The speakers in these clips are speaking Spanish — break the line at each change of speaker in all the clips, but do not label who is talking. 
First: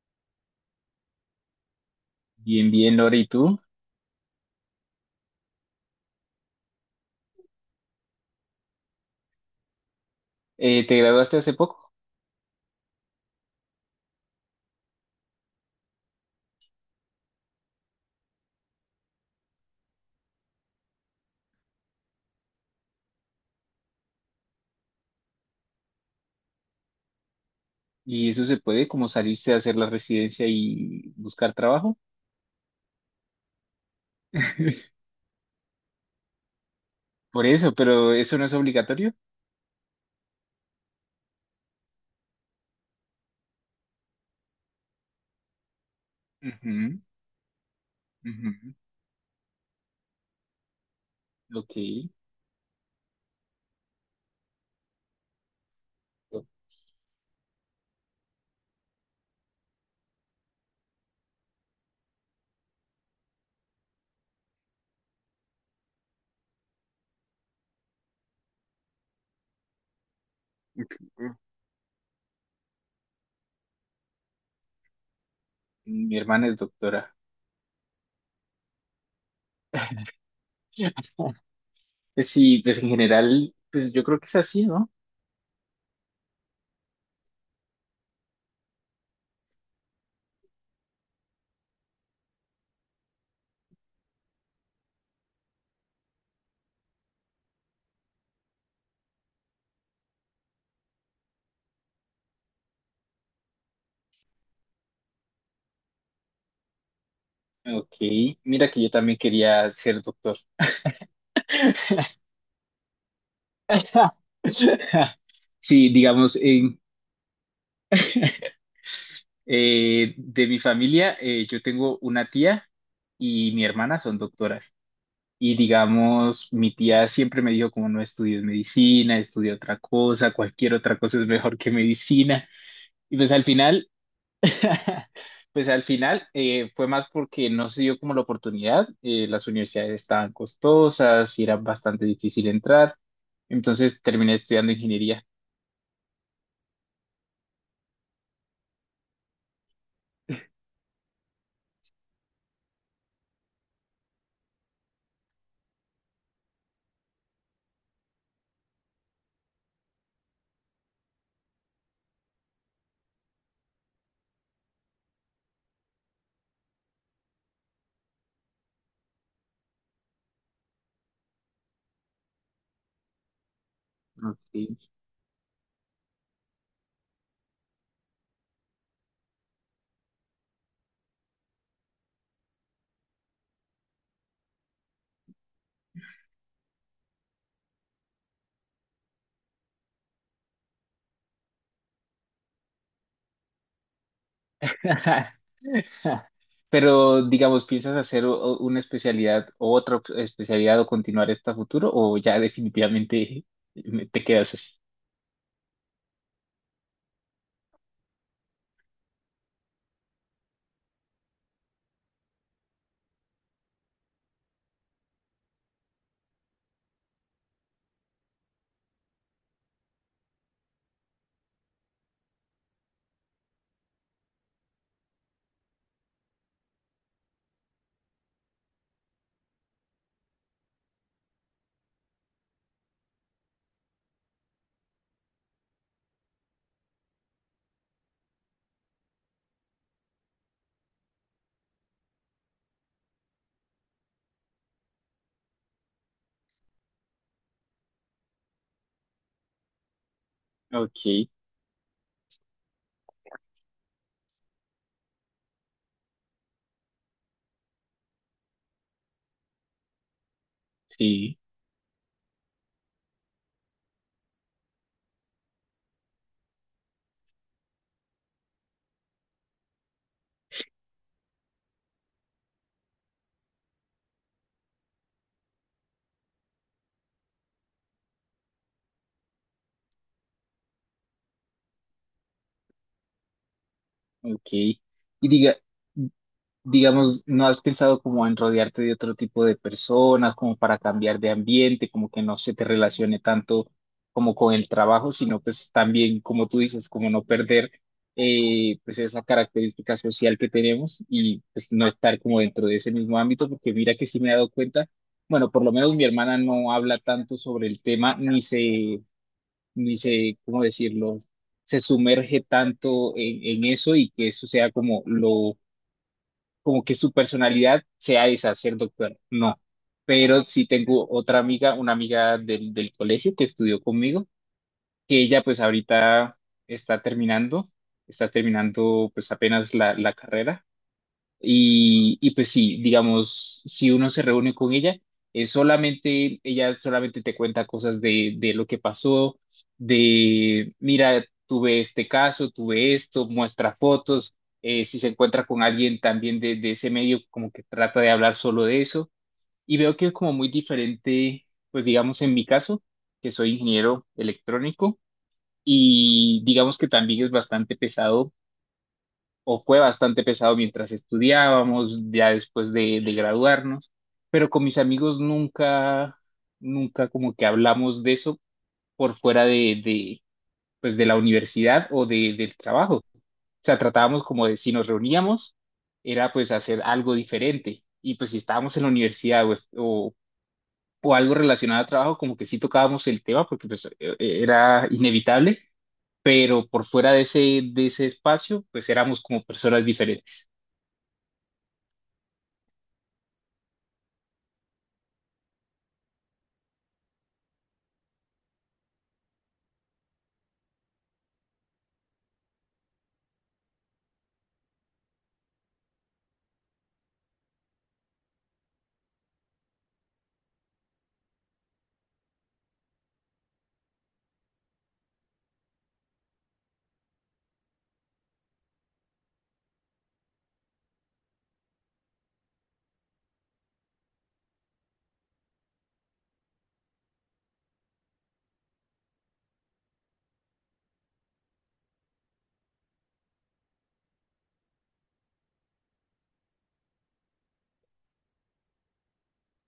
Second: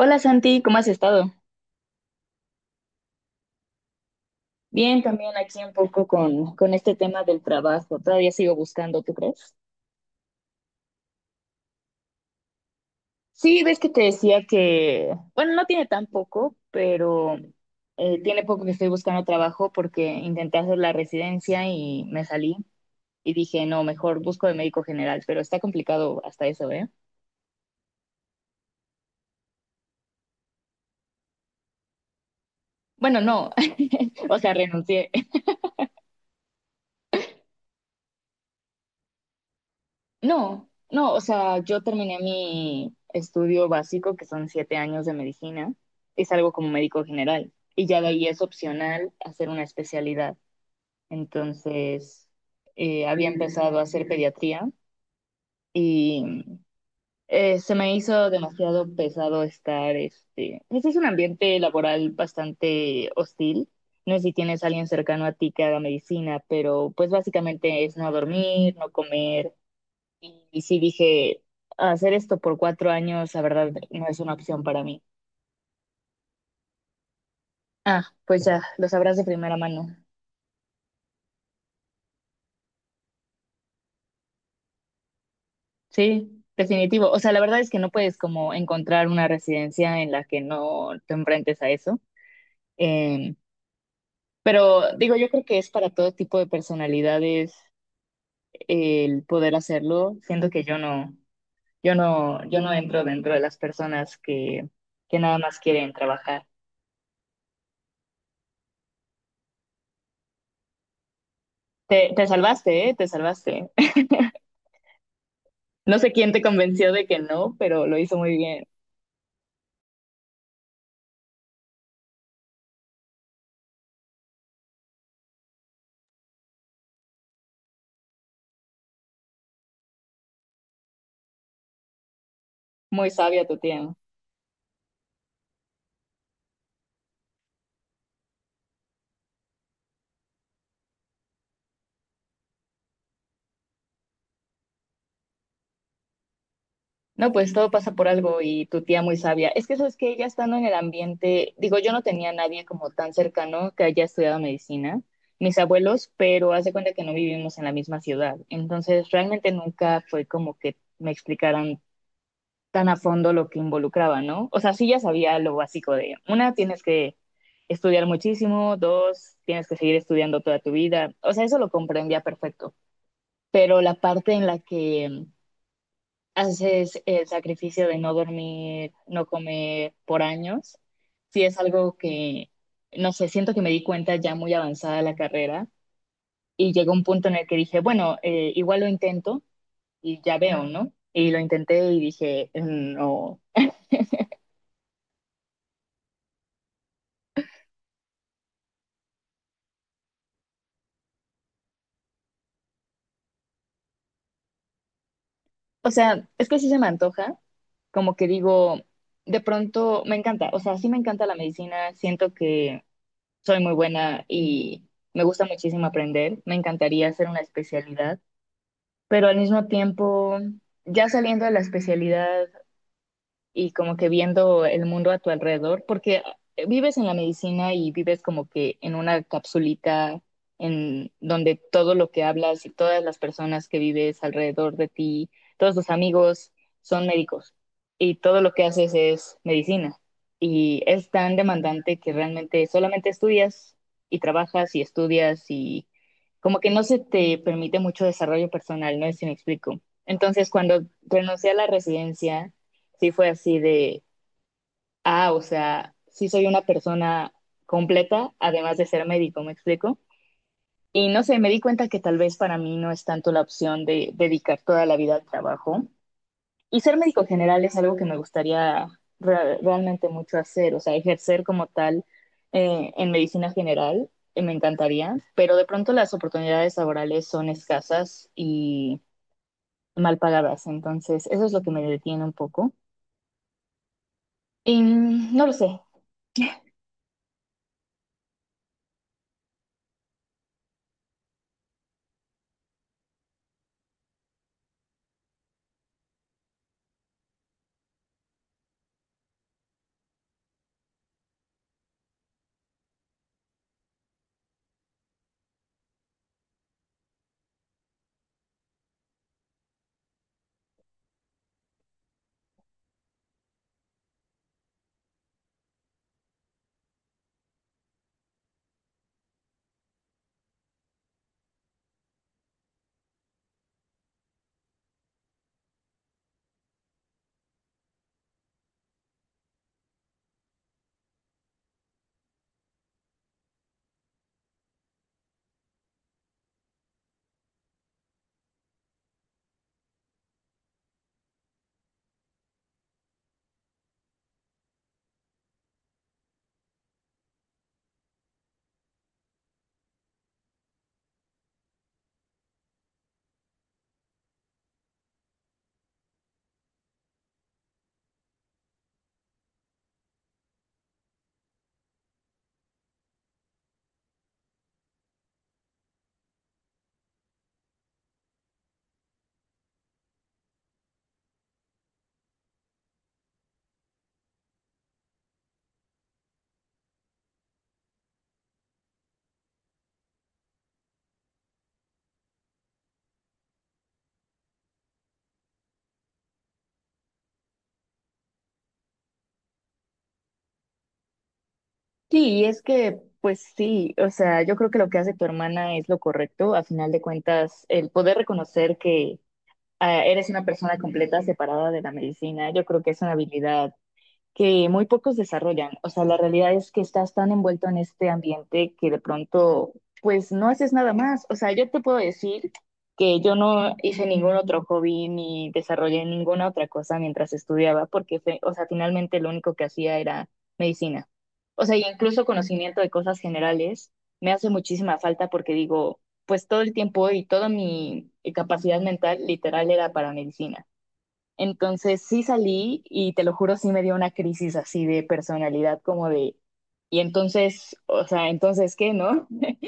Hola Santi, ¿cómo has estado?
Bien, bien, Lore, ¿y tú?
Bien, también aquí un poco con este tema del trabajo. Todavía sigo buscando, ¿tú crees?
¿Te graduaste hace poco?
Sí, ves que te decía que, bueno, no tiene tan poco, pero tiene poco que estoy buscando trabajo porque intenté hacer la residencia y me salí y dije, no, mejor busco de médico general, pero está complicado hasta eso, ¿eh?
¿Y eso se puede, como salirse a hacer la residencia y buscar trabajo?
Bueno, no, o sea, renuncié.
Por eso, pero eso no es obligatorio.
No, no, o sea, yo terminé mi estudio básico, que son 7 años de medicina, es algo como
Ujú,
médico general, y ya de ahí es
ujú.
opcional hacer una especialidad.
Ok.
Entonces, había empezado a hacer pediatría y se me hizo demasiado pesado pues es un ambiente laboral bastante hostil. No sé si tienes a alguien cercano a ti que haga medicina, pero pues básicamente es no dormir, no comer y sí dije, hacer esto por 4 años, la verdad, no es una opción para mí.
Mi hermana es doctora.
Ah, pues ya, lo sabrás de primera mano.
Pues sí, pues en general, pues yo creo que es así, ¿no?
Sí, definitivo. O sea, la verdad es que no puedes como encontrar una residencia en la que no te enfrentes a eso. Em, pero digo, yo creo que es para todo tipo de personalidades el poder hacerlo, siendo que yo no entro dentro de las personas que nada más quieren trabajar.
Ok, mira que yo también quería ser doctor.
Te salvaste, ¿eh? Te salvaste.
Sí,
No sé quién
digamos,
te convenció de que no, pero lo hizo muy bien.
De mi familia, yo tengo una tía y mi hermana son doctoras. Y digamos, mi tía siempre me dijo como no estudies medicina, estudia otra cosa, cualquier otra cosa es mejor que medicina.
Muy
Y pues
sabia
al
tu
final,
tía.
pues al final fue más porque no se dio como la oportunidad. Las universidades estaban costosas y era bastante difícil entrar. Entonces terminé estudiando ingeniería.
No, pues todo pasa por algo y tu tía muy sabia. Es que eso es que ella estando en el ambiente, digo, yo no tenía nadie como tan cercano que haya estudiado medicina, mis abuelos, pero hace cuenta que no vivimos en la misma ciudad. Entonces, realmente nunca fue como que me explicaran tan a fondo lo que involucraba, ¿no? O sea, sí ya sabía lo básico de, una, tienes que estudiar muchísimo, dos, tienes que seguir estudiando toda tu vida. O sea, eso lo comprendía perfecto, pero la parte en
Ok.
la que haces el sacrificio de no dormir, no comer por años, sí es algo que, no sé, siento que me di cuenta ya muy avanzada la carrera y llegó un punto en el que dije, bueno, igual lo intento y ya veo, ¿no? Y lo intenté y dije, no,
Ja. Pero, digamos, ¿piensas hacer o una especialidad o especialidad o continuar esta futuro o ya definitivamente te quedas así?
o sea, es que sí se me antoja, como que digo, de pronto me encanta, o sea, sí me encanta la medicina, siento que soy muy buena y me gusta muchísimo aprender. Me encantaría hacer una especialidad, pero al mismo tiempo, ya saliendo de la especialidad, y como que viendo el mundo a tu alrededor, porque vives en la medicina y vives como que en una capsulita en donde todo lo que hablas y todas las personas que vives alrededor de ti, todos tus amigos son médicos y todo lo que haces es medicina. Y es tan demandante que realmente solamente estudias y trabajas y estudias y como que no se te permite mucho desarrollo personal, no sé si me explico. Entonces, cuando
Ok,
renuncié a la residencia, sí fue así de, ah, o sea, sí soy una persona completa, además de ser médico, ¿me explico? Y no sé,
sí.
me di cuenta que tal vez para mí no es tanto la opción de dedicar toda la vida al trabajo. Y ser médico general es algo que me gustaría realmente mucho hacer, o sea, ejercer como tal en medicina general. Me encantaría, pero de pronto las oportunidades laborales son escasas y mal pagadas, entonces eso es lo que me detiene un poco.
Ok.
Y
Y
mm, no lo
diga,
sé.
digamos, ¿no has pensado como en rodearte de otro tipo de personas, como para cambiar de ambiente, como que no se te relacione tanto como con el trabajo, sino pues también, como tú dices, como no perder pues esa característica social que tenemos y pues no estar como dentro de ese mismo ámbito, porque mira que sí me he dado cuenta, bueno, por lo menos mi hermana no habla tanto sobre el tema, ni se, ¿cómo decirlo? Se sumerge tanto en, eso y que eso sea como lo, como que su personalidad sea esa, ser doctor. No. Pero sí tengo otra amiga, una amiga del colegio que estudió conmigo, que ella pues ahorita está terminando, está terminando pues apenas la carrera y pues sí, digamos, si uno se reúne con ella, es solamente, ella solamente te cuenta cosas de lo que pasó, mira, tuve este caso, tuve esto, muestra fotos, si se encuentra con alguien también de ese medio, como que trata de hablar solo de eso. Y veo que es como muy diferente, pues digamos, en mi caso, que soy ingeniero electrónico, y digamos que también es bastante pesado o fue bastante pesado mientras estudiábamos, ya después de graduarnos, pero con mis amigos nunca, nunca como que hablamos de eso por fuera pues de la universidad o del trabajo. O sea, tratábamos como de si nos reuníamos, era pues hacer algo diferente. Y pues si estábamos en la universidad o algo relacionado al trabajo, como que sí tocábamos el tema porque pues era inevitable, pero por fuera de ese espacio, pues éramos como personas diferentes.
Sí, es que, pues sí, o sea, yo creo que lo que hace tu hermana es lo correcto. A final de cuentas, el poder reconocer que ah, eres una persona completa separada de la medicina, yo creo que es una habilidad que muy pocos desarrollan. O sea, la realidad es que estás tan envuelto en este ambiente que de pronto, pues no haces nada más. O sea, yo te puedo decir que yo no hice ningún otro hobby ni desarrollé ninguna otra cosa mientras estudiaba, porque, o sea, finalmente lo único que hacía era medicina. O sea, y incluso conocimiento de cosas generales me hace muchísima falta porque digo, pues todo el tiempo y toda mi capacidad mental literal era para medicina. Entonces sí salí y te lo juro, sí me dio una crisis así de personalidad, como de, y entonces, o sea, entonces qué, ¿no?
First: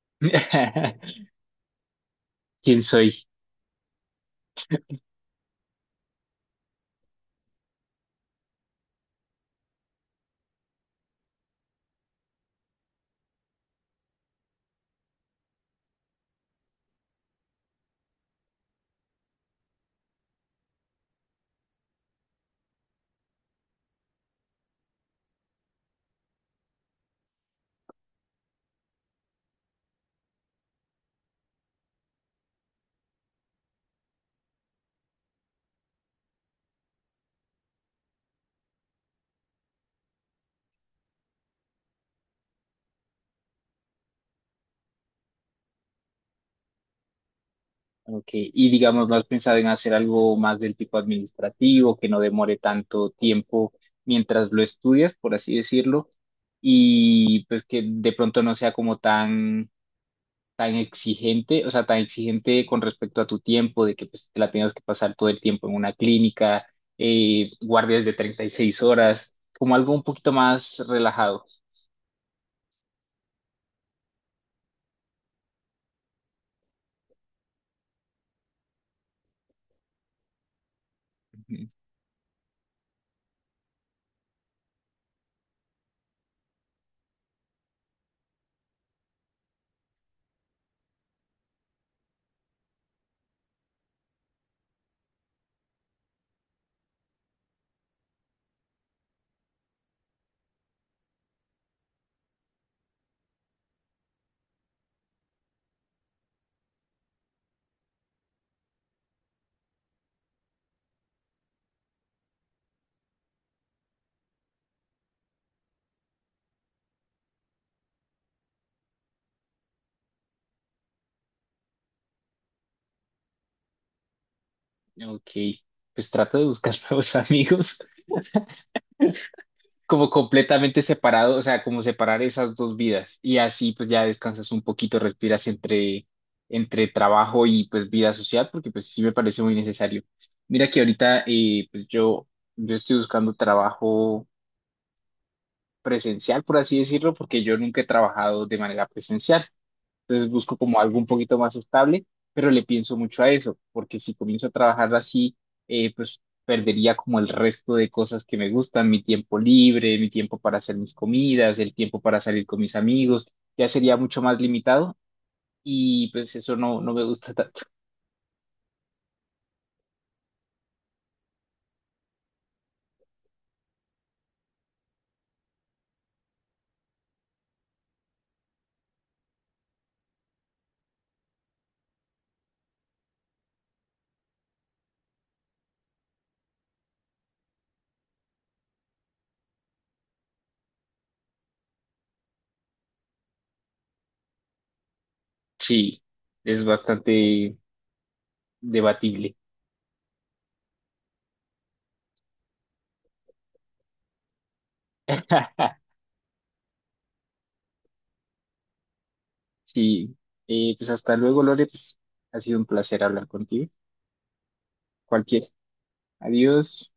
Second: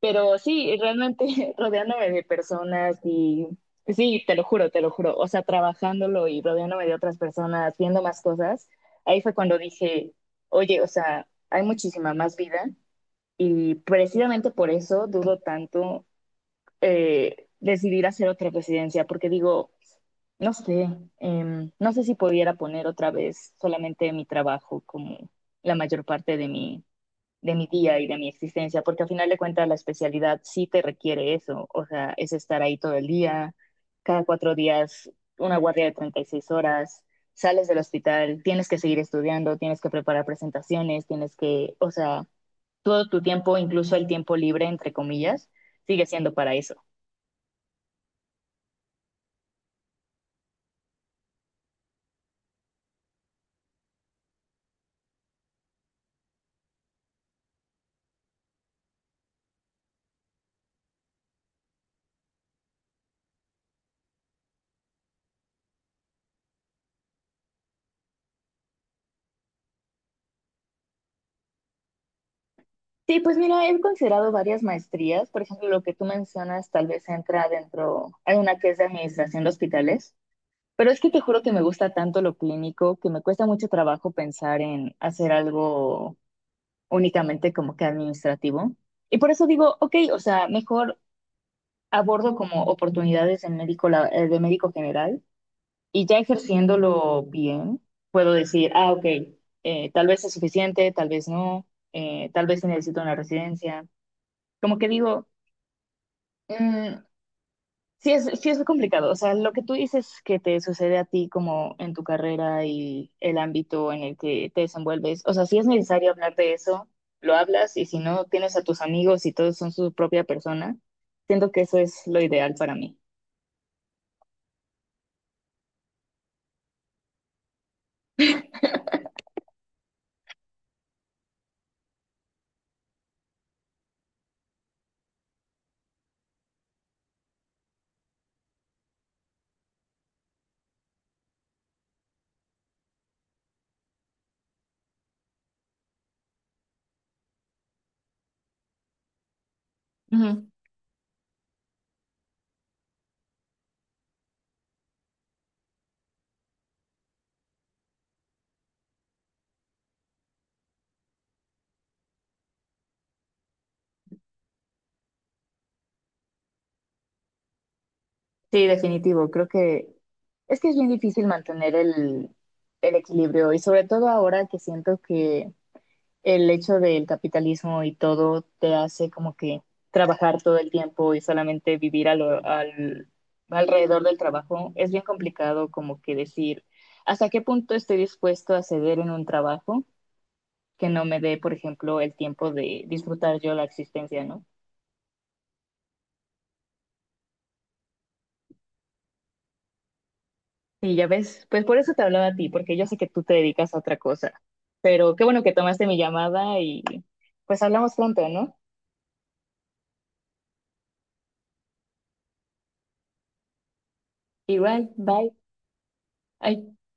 Pero sí, realmente rodeándome de
¿Quién
personas
soy?
y pues sí, te lo juro, o sea, trabajándolo y rodeándome de otras personas, viendo más cosas, ahí fue cuando dije, oye, o sea, hay muchísima más vida y precisamente por eso dudo tanto decidir hacer otra residencia, porque digo, no sé, no sé si pudiera poner otra vez solamente mi trabajo como la mayor parte de mi día y de mi existencia, porque al final de cuentas la especialidad sí te requiere eso, o sea, es estar ahí todo el día, cada 4 días, una guardia de 36 horas, sales del hospital, tienes que seguir estudiando, tienes que preparar presentaciones, tienes que, o sea, todo tu tiempo, incluso el tiempo libre, entre comillas, sigue siendo para eso.
Ok, y digamos, ¿no has pensado en hacer algo más del tipo administrativo, que no demore tanto tiempo mientras lo estudias, por así decirlo, y pues que de pronto no sea como tan exigente, o sea, tan exigente con respecto a tu tiempo, de que pues, te la tengas que pasar todo el tiempo en una clínica, guardias de 36 horas, ¿como algo un poquito más relajado?
Sí, pues mira, he considerado varias maestrías. Por ejemplo, lo que tú mencionas tal vez entra dentro, hay una que es de administración de hospitales, pero es que te juro que me gusta tanto lo clínico que me cuesta mucho trabajo pensar en hacer algo únicamente como que administrativo. Y por eso digo, ok, o sea, mejor abordo como oportunidades de médico, de médico general y ya ejerciéndolo bien, puedo decir, ah, ok, tal vez es suficiente, tal vez no, tal vez sí necesito una residencia. Como que digo... Mm, sí es, complicado. O sea, lo que tú dices que te sucede a ti como en tu carrera y el ámbito en el que te desenvuelves. O sea, si es necesario hablar de eso, lo hablas y si no, tienes a tus amigos y todos son su propia persona. Siento que eso es lo ideal para mí.
Ujú. Ok, pues trata de buscar nuevos amigos. Como completamente separado, o sea, como separar esas dos vidas y así pues ya descansas un poquito, respiras entre trabajo y pues vida social, porque pues sí me parece muy necesario. Mira que ahorita pues yo estoy buscando trabajo presencial, por así decirlo, porque yo nunca he trabajado de manera presencial. Entonces
Ujú.
busco como algo un poquito más estable, pero le pienso mucho a eso, porque si comienzo a trabajar así, pues perdería como el resto de cosas que me gustan, mi tiempo libre, mi tiempo para hacer mis comidas, el tiempo para salir con mis amigos, ya sería mucho más limitado y pues eso no, no me gusta tanto.
Sí, definitivo. Creo que es bien difícil mantener el equilibrio y sobre todo ahora que siento que el hecho del capitalismo y todo te hace como que trabajar todo el tiempo y solamente vivir alrededor del trabajo, es bien complicado como que decir hasta qué punto estoy dispuesto a ceder en un trabajo que no me dé, por ejemplo, el tiempo de disfrutar yo la existencia, ¿no?
Sí, es bastante debatible.
Y ya ves, pues por eso te hablaba a ti, porque yo sé que tú te dedicas a otra cosa, pero qué bueno que tomaste mi llamada y pues hablamos pronto, ¿no?
Sí, pues hasta luego, Lore, pues ha sido un placer hablar contigo.
Igual, bye.
Cualquier.
Ay.
Adiós.